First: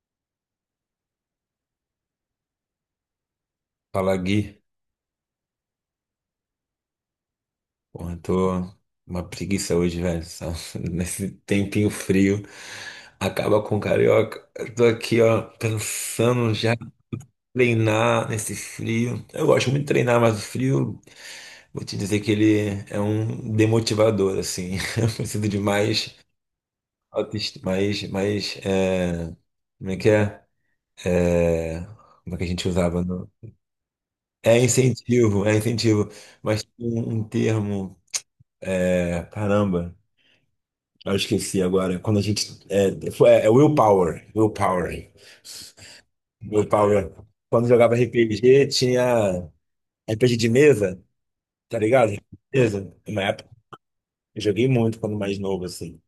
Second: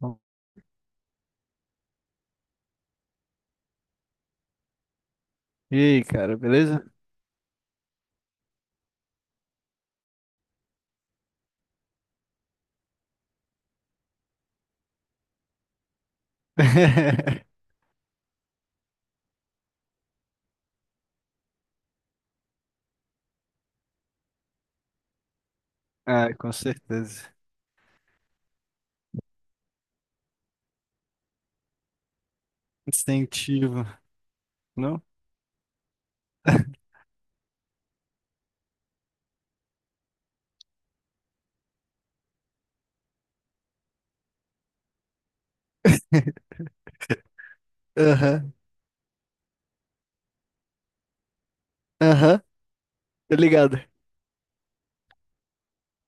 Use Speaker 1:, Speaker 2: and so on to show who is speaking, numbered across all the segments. Speaker 1: Bom.
Speaker 2: Fala, Gui.
Speaker 1: E aí, cara, beleza?
Speaker 2: Porra, eu tô uma preguiça hoje, velho. Só nesse tempinho frio. Acaba com o carioca. Eu tô aqui, ó, pensando já em treinar nesse frio. Eu gosto muito de treinar, mas o frio, vou te dizer que ele é um demotivador, assim. Eu preciso de mais
Speaker 1: Ah, com certeza.
Speaker 2: autoestima, como é que é? É, Como é que a gente usava no...
Speaker 1: Instintivo,
Speaker 2: É
Speaker 1: não?
Speaker 2: incentivo, é incentivo. Mas tem um termo, caramba. Eu esqueci agora. Quando a gente. É, foi, é é Willpower. Willpower. Willpower. Quando jogava
Speaker 1: Aham,
Speaker 2: RPG, tinha RPG de mesa, tá ligado?
Speaker 1: aham,
Speaker 2: Mesa. Na
Speaker 1: tá
Speaker 2: época,
Speaker 1: ligado?
Speaker 2: eu joguei muito quando mais novo, assim.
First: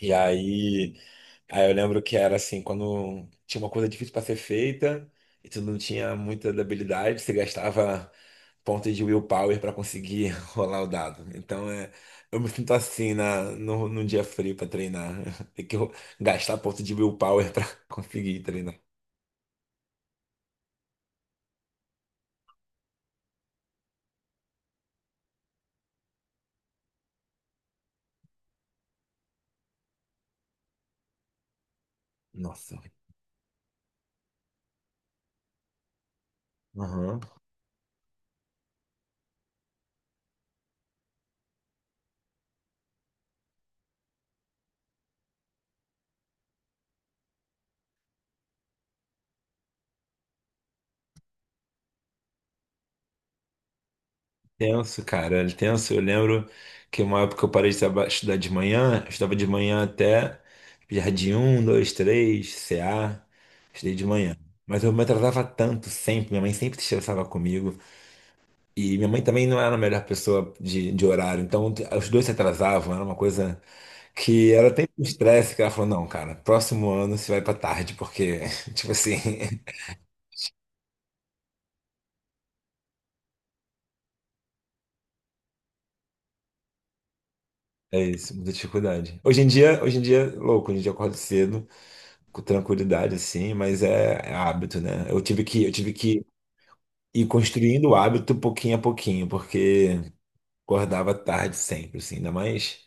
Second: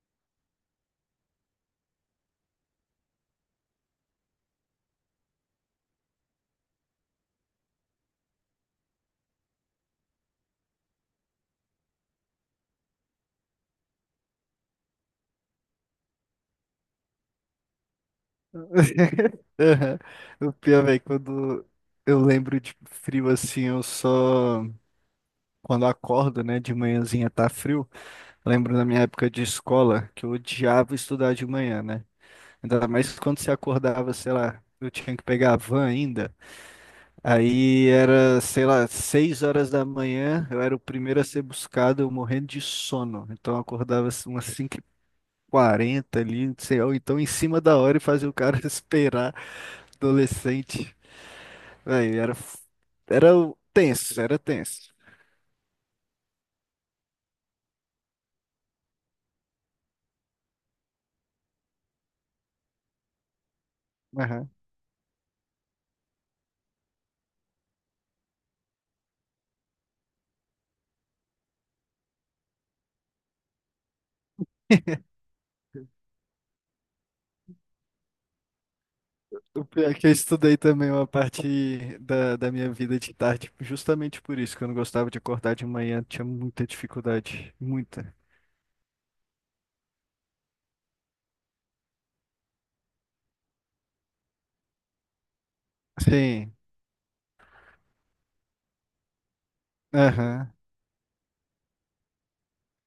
Speaker 2: E aí, eu lembro que era assim, quando tinha uma coisa difícil para ser feita e tu não tinha muita habilidade, você gastava pontos de willpower para conseguir rolar o dado. Então é, eu me sinto assim na no, num dia frio para treinar. Tem que gastar ponto de willpower para conseguir treinar.
Speaker 1: Aham. O pior, velho, quando eu lembro de frio assim, eu só. Quando acordo, né, de manhãzinha tá frio. Lembro da minha época de escola que eu odiava estudar de manhã, né?
Speaker 2: Nossa.
Speaker 1: Ainda mais quando você acordava, sei lá, eu tinha que pegar a van ainda.
Speaker 2: Aham.
Speaker 1: Aí era, sei lá, 6 horas da manhã, eu era o primeiro a ser buscado, eu morrendo de sono. Então eu acordava assim, umas cinco h 40 ali, não sei, ou então em cima da hora e fazia o cara esperar, adolescente. Aí era, f- era o- tenso, era tenso.
Speaker 2: Tenso, cara, era tenso. Eu lembro que uma época eu parei de estudar de manhã, eu estudava de manhã até Jardim 1, 2, 3, CA, estudei de manhã.
Speaker 1: Aham.
Speaker 2: Mas eu me atrasava tanto sempre, minha mãe sempre se estressava comigo. E minha mãe também não era a melhor pessoa de horário, então os dois se atrasavam, era uma coisa que era até um estresse, que ela falou, não, cara, próximo ano você vai pra tarde, porque, tipo assim,
Speaker 1: O pior é que eu estudei também uma parte da minha vida de tarde, justamente por isso, que eu não gostava de acordar de manhã, tinha muita dificuldade,
Speaker 2: é
Speaker 1: muita.
Speaker 2: isso, muita dificuldade. Hoje em dia, é louco, hoje em dia eu acordo cedo com tranquilidade, assim, mas é hábito, né? Eu tive que
Speaker 1: Sim,
Speaker 2: ir construindo o hábito pouquinho a pouquinho, porque
Speaker 1: aham.
Speaker 2: acordava tarde sempre, assim,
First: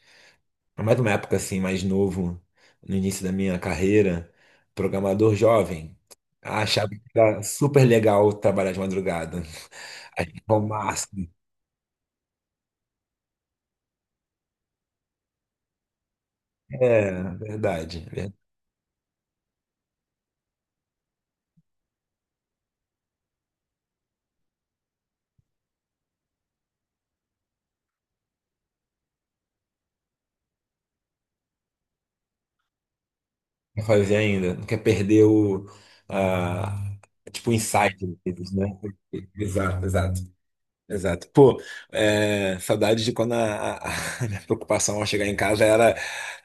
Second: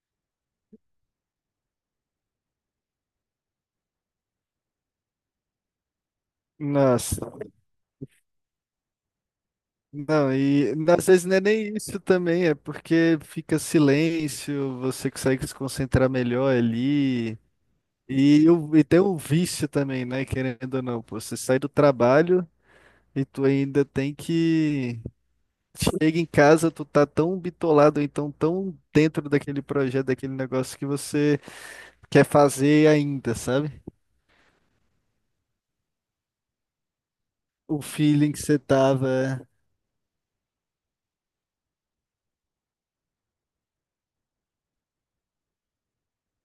Speaker 2: ainda mais numa época assim mais novo, no início da minha carreira, programador jovem. Achava que
Speaker 1: Nossa.
Speaker 2: era super legal trabalhar de madrugada.
Speaker 1: Não,
Speaker 2: Achava o
Speaker 1: e às vezes
Speaker 2: máximo.
Speaker 1: não é nem isso também, é porque fica silêncio, você consegue se concentrar melhor ali.
Speaker 2: Verdade, verdade.
Speaker 1: E tem o vício também, né? Querendo ou não, pô, você sai do trabalho e tu ainda tem que. Chega em casa, tu tá tão bitolado, ou então tão dentro daquele projeto, daquele negócio que você quer fazer ainda, sabe?
Speaker 2: Quer fazer ainda. Não quer perder o, ah, tipo, o
Speaker 1: O
Speaker 2: insight
Speaker 1: feeling que
Speaker 2: deles,
Speaker 1: você
Speaker 2: né?
Speaker 1: tava.
Speaker 2: Exato, exato. Exato. Pô, saudade de quando a minha preocupação ao chegar em casa era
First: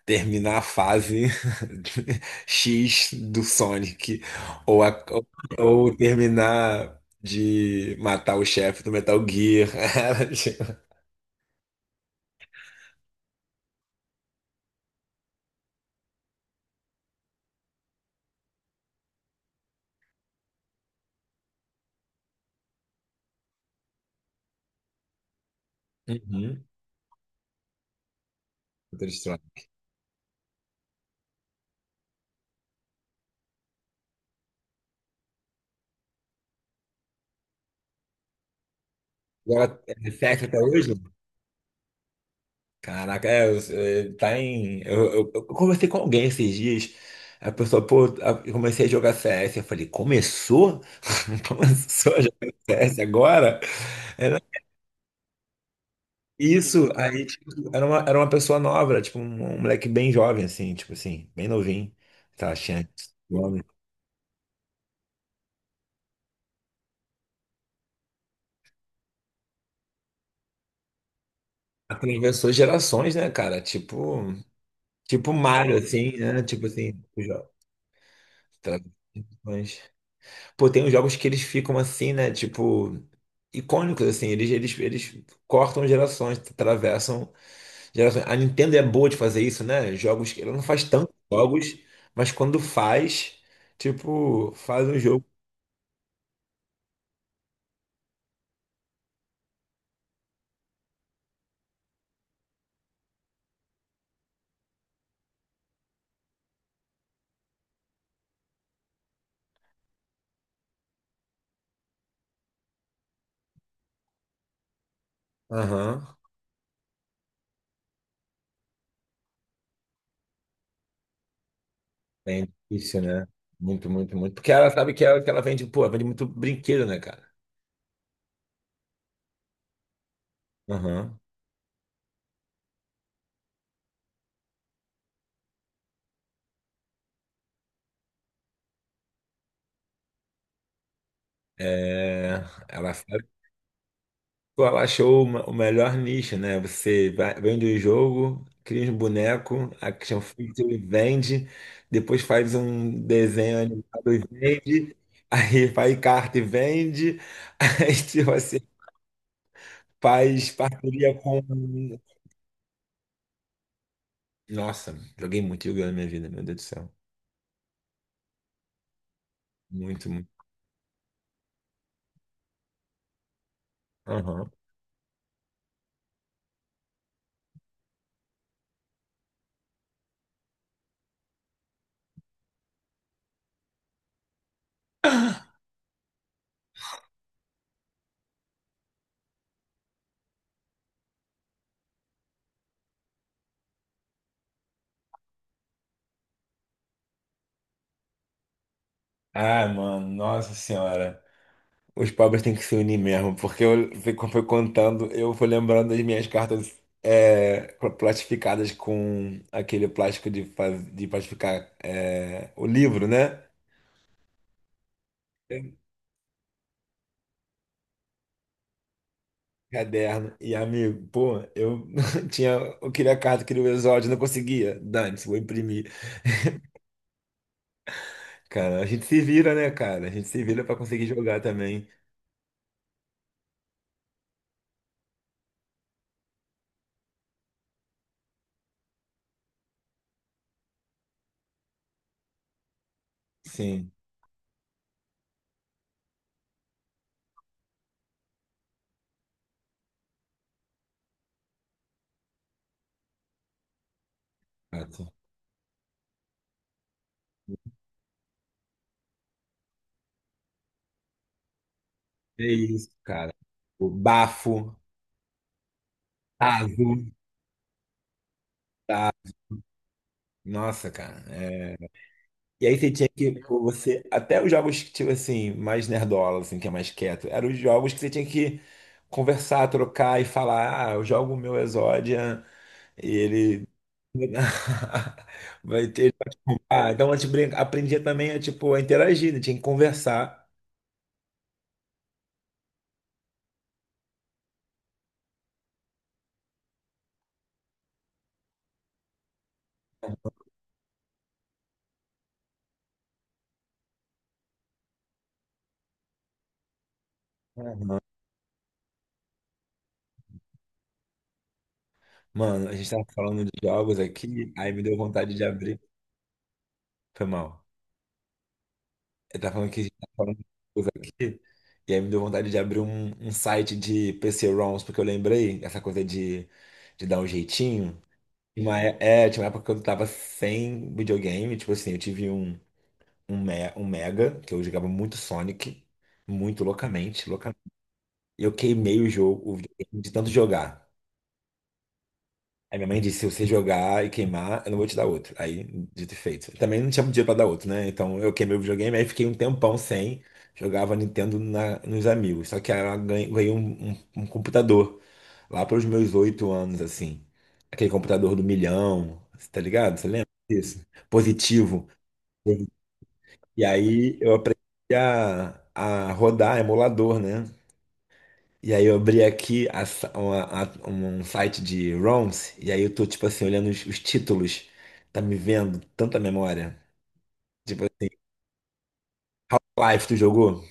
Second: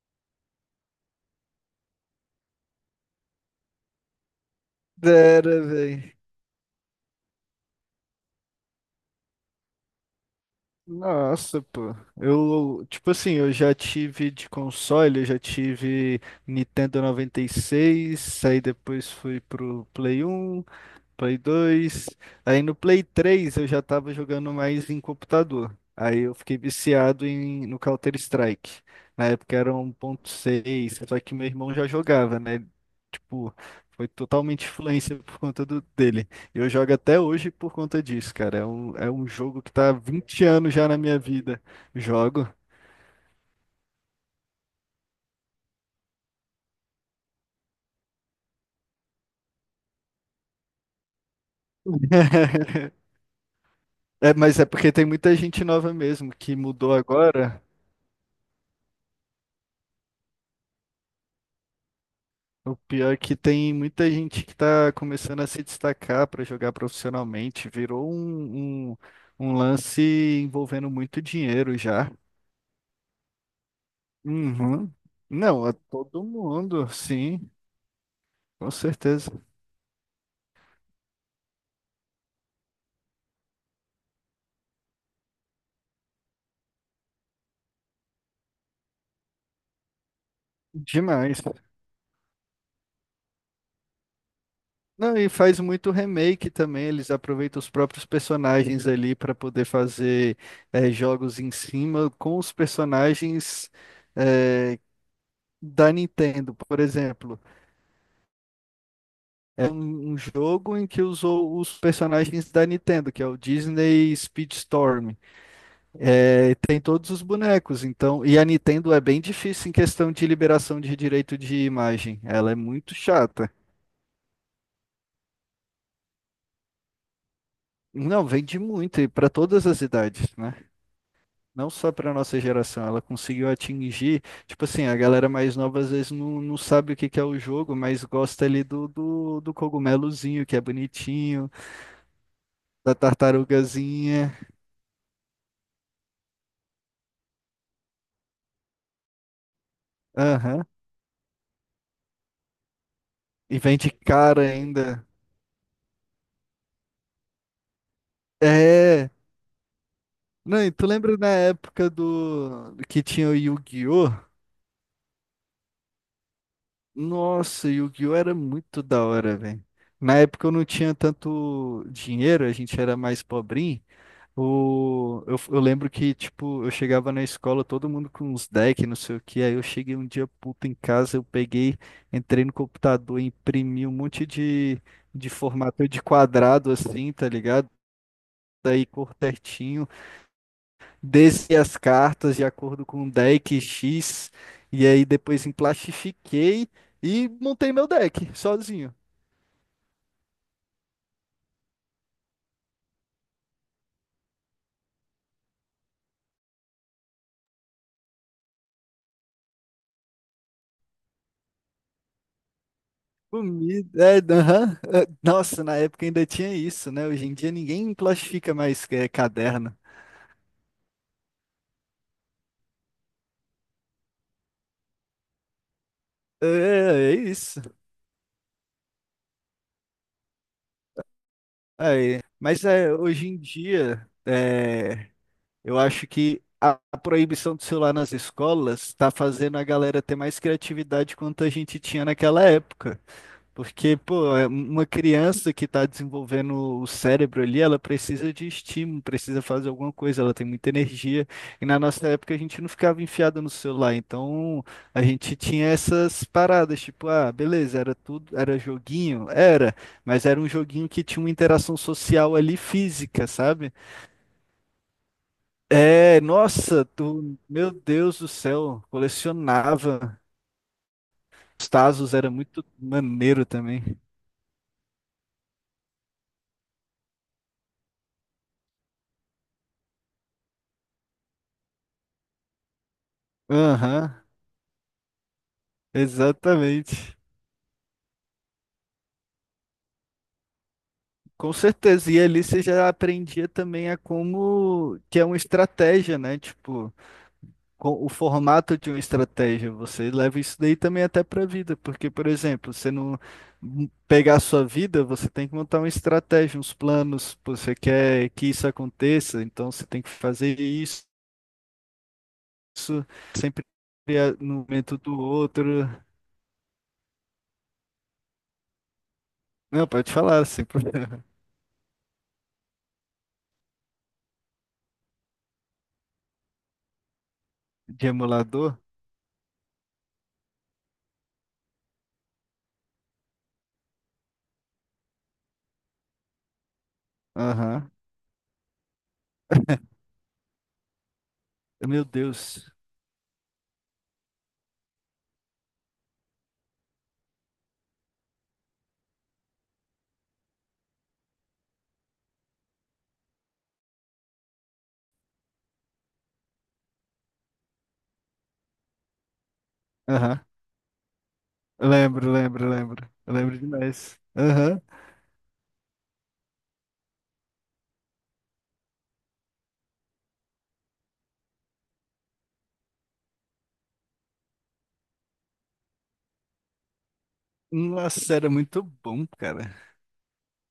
Speaker 2: terminar a fase X do Sonic, ou, a-
Speaker 1: Era,
Speaker 2: ou
Speaker 1: velho.
Speaker 2: terminar de matar o chefe do Metal Gear. Era, tipo.
Speaker 1: Nossa, pô. Eu, tipo assim, eu já tive de console, eu já tive Nintendo 96 aí depois fui pro Play 1, Play 2. Aí no Play 3 eu já tava jogando mais em computador. Aí eu fiquei
Speaker 2: Uhum.
Speaker 1: viciado no Counter-Strike.
Speaker 2: Outra
Speaker 1: Na
Speaker 2: história.
Speaker 1: época era 1.6, só que meu irmão já jogava, né? Tipo, foi totalmente influência por conta dele. E eu jogo até hoje por conta disso, cara. É um jogo que
Speaker 2: Agora,
Speaker 1: tá
Speaker 2: é
Speaker 1: há 20
Speaker 2: reflexo até
Speaker 1: anos já
Speaker 2: hoje?
Speaker 1: na minha vida. Jogo.
Speaker 2: Caraca, Eu conversei com alguém esses dias. A pessoa, pô, eu comecei a jogar CS. Eu falei, começou? Começou a jogar CS agora?
Speaker 1: É,
Speaker 2: Era
Speaker 1: mas é porque tem muita gente nova mesmo que
Speaker 2: isso.
Speaker 1: mudou
Speaker 2: Aí, tipo,
Speaker 1: agora.
Speaker 2: era uma pessoa nova, era, tipo, um moleque bem jovem, assim, tipo assim, bem novinho. Tá
Speaker 1: O
Speaker 2: achando.
Speaker 1: pior é que
Speaker 2: Jovem.
Speaker 1: tem muita gente que está começando a se destacar para jogar profissionalmente. Virou um lance envolvendo muito dinheiro já.
Speaker 2: Atravessou gerações, né, cara? Tipo,
Speaker 1: Uhum.
Speaker 2: tipo
Speaker 1: Não, é
Speaker 2: Mario, assim,
Speaker 1: todo
Speaker 2: né? Tipo
Speaker 1: mundo,
Speaker 2: assim,
Speaker 1: sim, com
Speaker 2: atravessou
Speaker 1: certeza.
Speaker 2: gerações. Pô, tem uns jogos que eles ficam assim, né? Tipo, icônicos, assim. Eles cortam gerações, atravessam gerações. A Nintendo é boa de fazer isso, né? Jogos que ela não faz tantos
Speaker 1: Demais.
Speaker 2: jogos, mas quando faz, tipo, faz um
Speaker 1: Não,
Speaker 2: jogo.
Speaker 1: e faz muito remake também. Eles aproveitam os próprios personagens ali para poder fazer jogos em cima com os personagens eh, da Nintendo, por exemplo. É um jogo em que usou os personagens da Nintendo, que é o Disney Speedstorm.
Speaker 2: Aham.
Speaker 1: É, tem todos os bonecos, então. E a Nintendo é bem difícil em questão de liberação de direito de imagem.
Speaker 2: Bem
Speaker 1: Ela é muito
Speaker 2: difícil, né?
Speaker 1: chata.
Speaker 2: Muito, muito, muito. Porque ela sabe que ela vende, pô, ela vende muito brinquedo, né, cara?
Speaker 1: Não, vende muito, e para todas as idades, né?
Speaker 2: Aham.
Speaker 1: Não só para nossa geração. Ela conseguiu atingir. Tipo assim, a galera mais nova às vezes não sabe o que que é o jogo, mas gosta ali do cogumelozinho, que é bonitinho,
Speaker 2: É, ela.
Speaker 1: da tartarugazinha.
Speaker 2: Tu achou o melhor nicho, né? Você vende o jogo, cria um boneco, action
Speaker 1: Aham.
Speaker 2: figure, vende, depois faz um desenho
Speaker 1: E vende
Speaker 2: animado e
Speaker 1: caro
Speaker 2: vende,
Speaker 1: ainda.
Speaker 2: aí faz carta e vende, aí tipo assim,
Speaker 1: É.
Speaker 2: faz
Speaker 1: Não, e tu
Speaker 2: parceria
Speaker 1: lembra na
Speaker 2: com.
Speaker 1: época do que tinha o Yu-Gi-Oh?
Speaker 2: Nossa, joguei muito Yu-Gi-Oh! Na minha vida, meu Deus do céu.
Speaker 1: Nossa, o Yu-Gi-Oh era muito da hora, velho.
Speaker 2: Muito,
Speaker 1: Na
Speaker 2: muito.
Speaker 1: época eu não tinha tanto dinheiro, a gente era mais pobrinho.
Speaker 2: Aham.
Speaker 1: Eu lembro que, tipo, eu chegava na escola, todo mundo com uns decks, não sei o que. Aí eu cheguei um dia puto em casa, eu peguei, entrei no computador, imprimi um monte de formato de quadrado assim, tá ligado? Daí cor certinho. Desci as cartas de acordo com o deck X, e aí depois emplastifiquei e montei meu deck sozinho.
Speaker 2: Ah, mano, nossa senhora. Os pobres têm que se unir mesmo, porque eu foi contando, eu fui lembrando das minhas cartas, plastificadas com aquele plástico de, de plastificar, o livro, né?
Speaker 1: Comida, é, aham, é, nossa, na época ainda tinha isso, né? Hoje em dia ninguém plastifica mais é, caderno.
Speaker 2: Caderno. E amigo, pô, eu tinha, eu queria a carta, queria o exódio, não conseguia. Dane-se, vou imprimir.
Speaker 1: É, é isso.
Speaker 2: Cara, a gente se vira, né, cara? A gente se vira pra conseguir jogar também.
Speaker 1: Aí, mas é, hoje em dia, é, eu acho que a proibição do celular nas escolas está fazendo a galera ter mais criatividade quanto a gente tinha naquela época.
Speaker 2: Sim,
Speaker 1: Porque, pô, é uma criança que está desenvolvendo o cérebro ali, ela precisa de estímulo, precisa fazer alguma coisa, ela tem muita energia. E na nossa época a gente não ficava enfiado no celular, então a
Speaker 2: exato.
Speaker 1: gente tinha essas paradas, tipo, ah, beleza, era tudo, era joguinho, era, mas era um joguinho que tinha uma interação social
Speaker 2: É
Speaker 1: ali
Speaker 2: isso,
Speaker 1: física,
Speaker 2: cara.
Speaker 1: sabe?
Speaker 2: O bafo,
Speaker 1: É, nossa,
Speaker 2: tazo,
Speaker 1: tu, meu Deus do céu,
Speaker 2: tá?
Speaker 1: colecionava.
Speaker 2: Nossa, cara.
Speaker 1: Os Tazos era muito
Speaker 2: E aí você tinha que,
Speaker 1: maneiro
Speaker 2: tipo,
Speaker 1: também.
Speaker 2: você, até os jogos que, tipo assim, mais nerdola, assim, que é mais quieto, eram os jogos que você tinha que conversar, trocar e falar, ah, eu jogo o meu Exodia e ele...
Speaker 1: Aham,
Speaker 2: Vai ter... Ah, então a
Speaker 1: exatamente.
Speaker 2: gente aprendia também a, tipo, a interagir, né? Tinha que conversar.
Speaker 1: Com certeza, e ali você já aprendia também a como que é uma estratégia, né? Tipo, o formato de uma estratégia. Você leva isso daí também até pra vida, porque, por exemplo, você não pegar a sua vida, você tem que montar uma estratégia, uns planos, pô, você quer que isso aconteça, então você tem que fazer isso
Speaker 2: Mano, a gente tava
Speaker 1: isso
Speaker 2: falando de
Speaker 1: sempre
Speaker 2: jogos aqui,
Speaker 1: no
Speaker 2: aí me deu
Speaker 1: momento do
Speaker 2: vontade de
Speaker 1: outro.
Speaker 2: abrir. Foi mal. Ele tá falando que a
Speaker 1: Não,
Speaker 2: gente tá
Speaker 1: pode
Speaker 2: falando de
Speaker 1: falar, sem
Speaker 2: coisa
Speaker 1: problema.
Speaker 2: aqui. E aí me deu vontade de abrir um site de PC-ROMs, porque eu lembrei essa coisa de dar um jeitinho.
Speaker 1: De
Speaker 2: Tinha
Speaker 1: emulador?
Speaker 2: Uma, é, Tinha uma época que eu tava sem videogame, tipo assim, eu tive um Mega, que eu jogava muito Sonic, muito loucamente, loucamente.
Speaker 1: Aham.
Speaker 2: E eu queimei o jogo, o videogame de tanto jogar.
Speaker 1: Meu Deus.
Speaker 2: Aí minha mãe disse, se você jogar e queimar, eu não vou te dar outro. Aí, dito e feito. Também não tinha dinheiro pra dar outro, né? Então eu queimei o videogame, aí fiquei um tempão sem. Jogava Nintendo nos amigos. Só que aí ela ganhei um computador lá pelos meus 8 anos, assim. Aquele computador do milhão, cê tá ligado? Você lembra
Speaker 1: Aham.
Speaker 2: disso? Positivo.
Speaker 1: Lembro, lembro, lembro. Eu lembro
Speaker 2: E aí
Speaker 1: demais.
Speaker 2: eu aprendi
Speaker 1: Aham.
Speaker 2: a rodar emulador, né? E aí eu abri aqui a sa- uma- a- um site de ROMs, e aí eu tô, tipo assim, olhando os títulos. Tá me vendo tanta memória. Tipo assim,
Speaker 1: Nossa, era muito bom, cara.
Speaker 2: Half-Life, tu jogou?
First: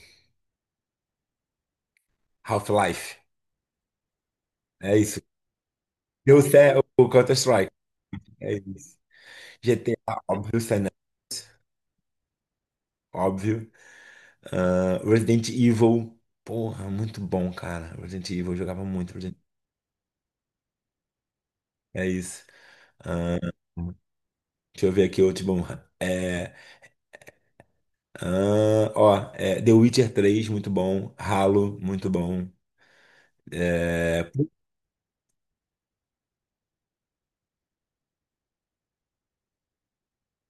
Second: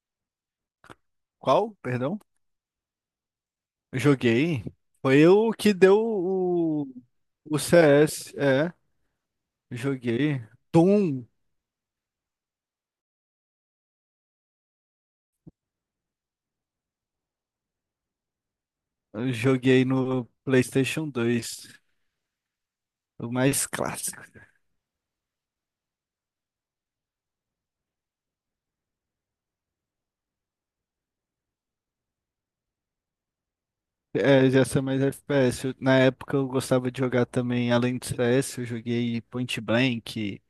Speaker 1: Qual? Perdão?
Speaker 2: Half-Life.
Speaker 1: Eu joguei.
Speaker 2: É isso.
Speaker 1: Foi o que deu
Speaker 2: Eu sei
Speaker 1: o,
Speaker 2: o
Speaker 1: o
Speaker 2: Counter-Strike.
Speaker 1: CS.
Speaker 2: É
Speaker 1: É,
Speaker 2: isso. GTA,
Speaker 1: joguei.
Speaker 2: óbvio, San,
Speaker 1: Doom.
Speaker 2: óbvio. Ah, Resident Evil. Porra, muito bom, cara. Resident Evil, eu jogava muito.
Speaker 1: Eu
Speaker 2: Resident...
Speaker 1: joguei no PlayStation 2.
Speaker 2: É isso.
Speaker 1: O
Speaker 2: Ah,
Speaker 1: mais clássico.
Speaker 2: deixa eu ver aqui outro bom. é, Ah, ó, The Witcher 3, muito bom. Halo, muito bom. É,
Speaker 1: É, já sou mais FPS. Na época eu gostava de jogar também, além do CS, eu joguei Point Blank.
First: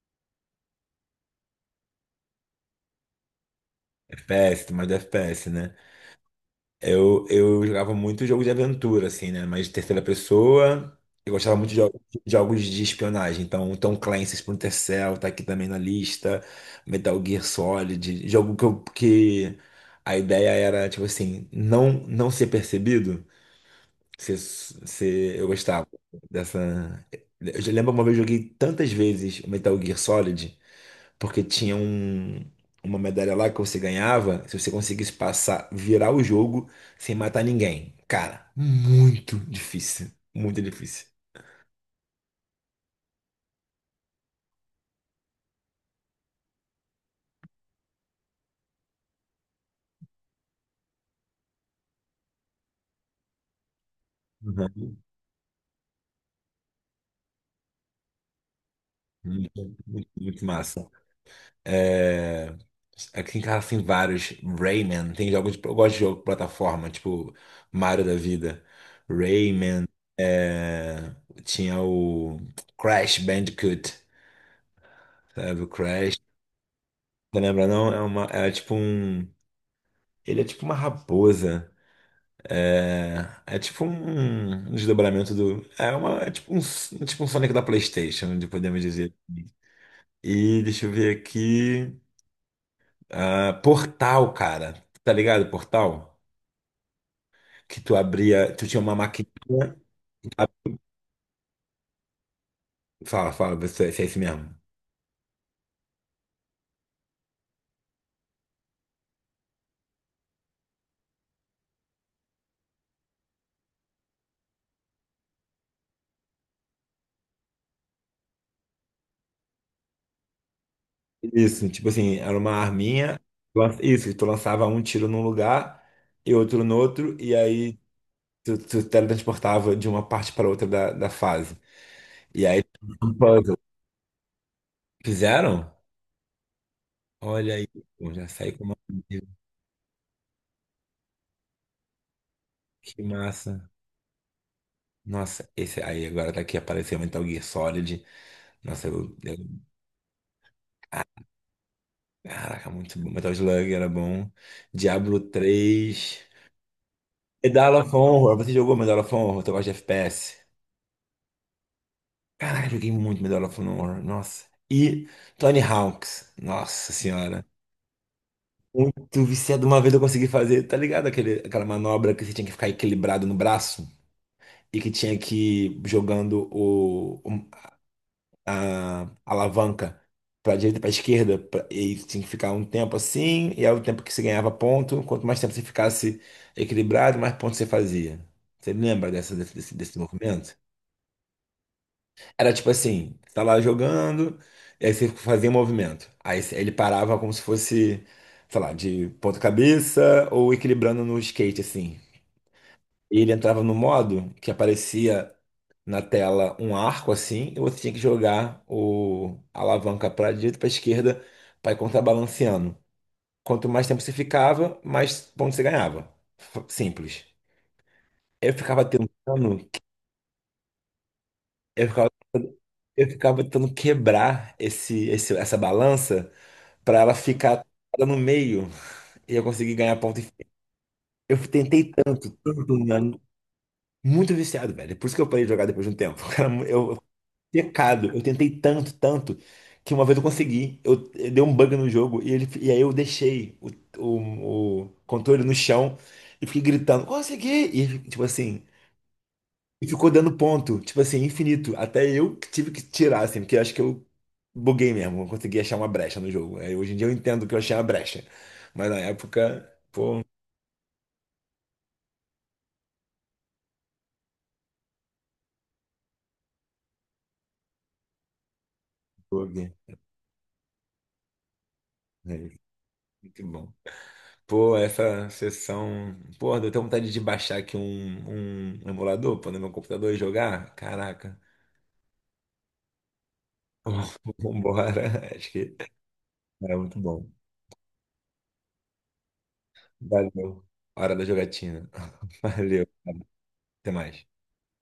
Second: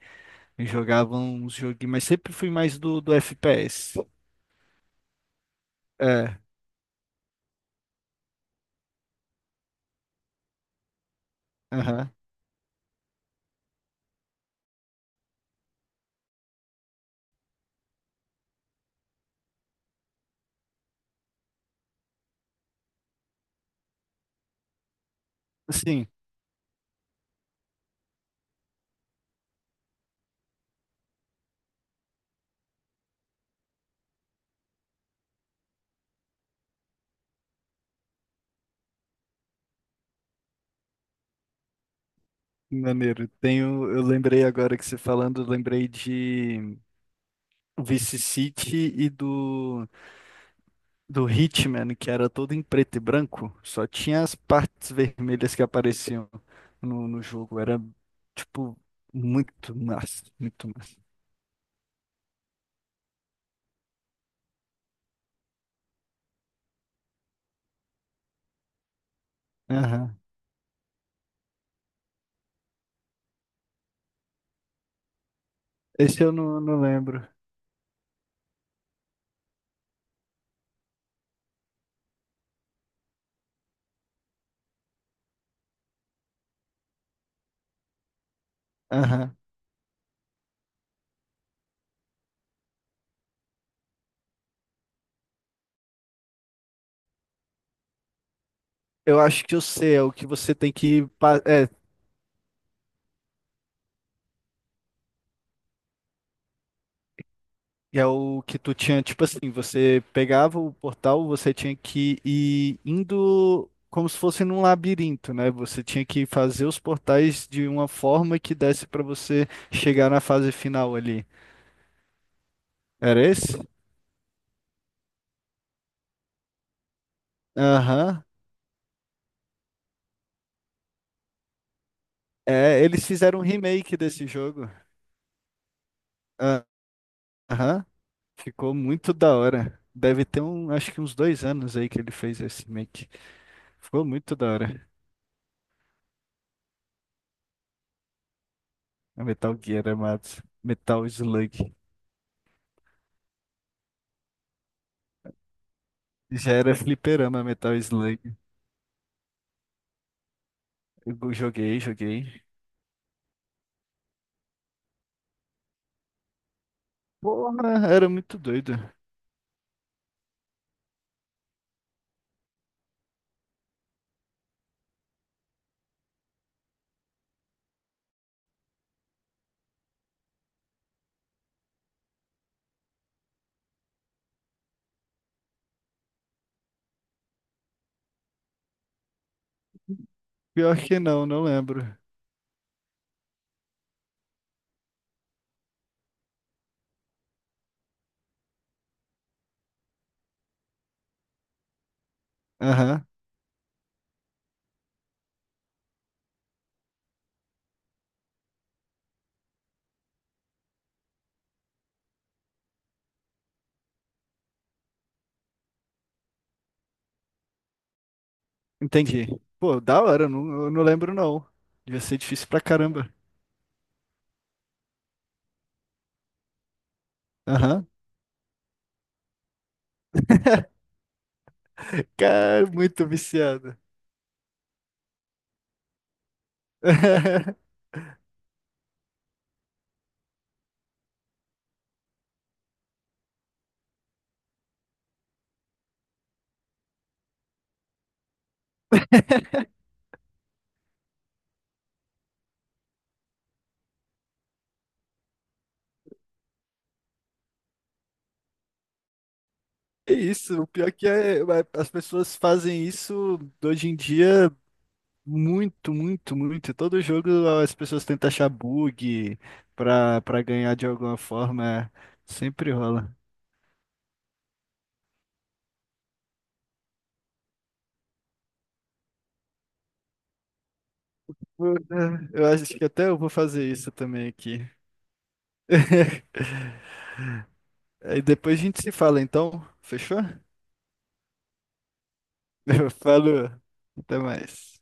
Speaker 1: Eu jogava uns joguinhos, mas sempre fui mais do FPS.
Speaker 2: FPS, mais do FPS, né?
Speaker 1: É,
Speaker 2: Eu jogava muito jogo de aventura, assim, né? Mas de terceira pessoa. Eu gostava muito de
Speaker 1: aham.
Speaker 2: de jogos de espionagem. Então, Tom Clancy, Splinter Cell, tá aqui também na lista. Metal Gear Solid. Jogo que, que a ideia era, tipo assim, não, não ser percebido. Se, eu gostava
Speaker 1: Sim.
Speaker 2: dessa. Eu já lembro, uma vez eu joguei tantas vezes o Metal Gear Solid, porque tinha uma medalha lá que você ganhava se você conseguisse passar, virar o jogo sem matar ninguém. Cara, muito difícil. Muito difícil.
Speaker 1: Maneiro. Tenho, eu lembrei agora que você falando, eu lembrei de Vice City e do Hitman, que era todo em preto e branco, só tinha as partes
Speaker 2: Uhum.
Speaker 1: vermelhas que apareciam no jogo. Era, tipo, muito
Speaker 2: Muito, muito,
Speaker 1: massa,
Speaker 2: muito
Speaker 1: muito
Speaker 2: massa.
Speaker 1: massa.
Speaker 2: É, Aqui em casa tem vários. Rayman, tem jogos. Eu gosto de jogo de plataforma, tipo Mario da vida. Rayman.
Speaker 1: Aham.
Speaker 2: é, Tinha o Crash Bandicoot, sabe? O Crash.
Speaker 1: Esse eu não lembro.
Speaker 2: Você lembra, não? É uma... é tipo um. Ele é tipo uma raposa. É, é tipo um desdobramento do. É, uma... é tipo um Sonic da PlayStation, de podemos dizer.
Speaker 1: Aham.
Speaker 2: E deixa eu ver aqui. Ah, Portal, cara. Tá ligado? Portal? Que tu abria, tu tinha uma
Speaker 1: Eu acho que eu
Speaker 2: maquininha.
Speaker 1: sei, é o que você tem que. pa- É,
Speaker 2: Fala, fala, vê se é isso mesmo.
Speaker 1: É o que tu tinha, tipo assim, você pegava o portal, você tinha que ir indo como se fosse num labirinto, né? Você tinha que fazer os portais de uma forma que desse pra você chegar na fase final ali.
Speaker 2: Isso, tipo assim, era uma arminha.
Speaker 1: Era esse?
Speaker 2: Isso, tu lançava um tiro num lugar e outro no outro, e aí
Speaker 1: Aham.
Speaker 2: tu teletransportava de uma parte para outra da fase. E aí,
Speaker 1: É, eles
Speaker 2: um
Speaker 1: fizeram um
Speaker 2: puzzle.
Speaker 1: remake desse jogo.
Speaker 2: Fizeram?
Speaker 1: Ah.
Speaker 2: Olha aí,
Speaker 1: Aham.
Speaker 2: pô, já saí com
Speaker 1: Ficou
Speaker 2: uma.
Speaker 1: muito da hora. Deve ter um, acho que uns 2 anos aí que ele fez esse
Speaker 2: Que
Speaker 1: remake.
Speaker 2: massa.
Speaker 1: Ficou muito da hora.
Speaker 2: Nossa, esse aí agora tá aqui, apareceu Metal Gear Solid. Nossa,
Speaker 1: A Metal Gear, amados. Metal Slug.
Speaker 2: Caraca, muito bom. Metal Slug era bom. Diablo 3.
Speaker 1: Já era fliperama
Speaker 2: Medal
Speaker 1: Metal
Speaker 2: of
Speaker 1: Slug.
Speaker 2: Honor. Você jogou Medal of Honor? Eu gosta de FPS.
Speaker 1: Eu joguei, joguei.
Speaker 2: Caraca, joguei muito Medal of Honor. Nossa. E Tony Hawk's. Nossa senhora.
Speaker 1: Porra, era muito doido.
Speaker 2: Muito viciado. Uma vez eu consegui fazer, tá ligado? Aquela manobra que você tinha que ficar equilibrado no braço e que tinha que ir jogando a alavanca para direita, para esquerda, e tinha que ficar um tempo assim, e aí o tempo que você ganhava ponto, quanto mais tempo você ficasse equilibrado, mais pontos você fazia. Você lembra dessa, desse, desse desse movimento?
Speaker 1: Pior que não lembro.
Speaker 2: Era tipo assim, você tá lá jogando, e aí você fazia um movimento. Aí ele parava como se fosse, sei lá, de ponta cabeça ou equilibrando no skate, assim.
Speaker 1: Aham,
Speaker 2: Ele entrava no modo que aparecia na tela um arco assim, e você tinha que jogar o a alavanca para direita e para esquerda para ir contrabalanceando. Quanto mais tempo você ficava, mais pontos você ganhava. Simples. Eu ficava
Speaker 1: entendi.
Speaker 2: tentando,
Speaker 1: Pô, da hora, não, eu não lembro não.
Speaker 2: eu
Speaker 1: Devia
Speaker 2: ficava,
Speaker 1: ser difícil pra
Speaker 2: eu
Speaker 1: caramba.
Speaker 2: ficava tentando quebrar essa balança para ela ficar
Speaker 1: Aham.
Speaker 2: toda no meio e eu conseguir ganhar ponto. Eu tentei tanto,
Speaker 1: Cara,
Speaker 2: tanto,
Speaker 1: muito
Speaker 2: né?
Speaker 1: viciado.
Speaker 2: Muito viciado, velho. Por isso que eu parei de jogar depois de um tempo. Cara, pecado. Eu tentei tanto, tanto, que uma vez eu consegui. Eu dei um bug no jogo e aí eu deixei o controle no chão e fiquei gritando, consegui! E tipo assim, e ficou dando ponto, tipo assim, infinito. Até eu que tive que tirar, assim, porque eu acho que eu buguei mesmo, eu consegui achar uma brecha no jogo. Aí, hoje em dia eu entendo que eu achei uma brecha. Mas na época,
Speaker 1: É
Speaker 2: pô, um
Speaker 1: isso, o pior que é, as pessoas fazem isso hoje em dia muito, muito, muito. Todo jogo as pessoas tentam achar bug
Speaker 2: bug.
Speaker 1: pra ganhar de alguma forma.
Speaker 2: É,
Speaker 1: Sempre rola.
Speaker 2: muito bom. Pô, essa sessão. Pô, deu até vontade de baixar aqui um emulador, pôr no meu computador e jogar. Caraca.
Speaker 1: Eu acho que até eu vou fazer isso também aqui.
Speaker 2: Vambora. Acho que era muito bom.
Speaker 1: Aí depois a gente se fala, então. Fechou?
Speaker 2: Valeu. Hora da jogatina. Valeu.
Speaker 1: Falou.
Speaker 2: Até
Speaker 1: Até
Speaker 2: mais.
Speaker 1: mais.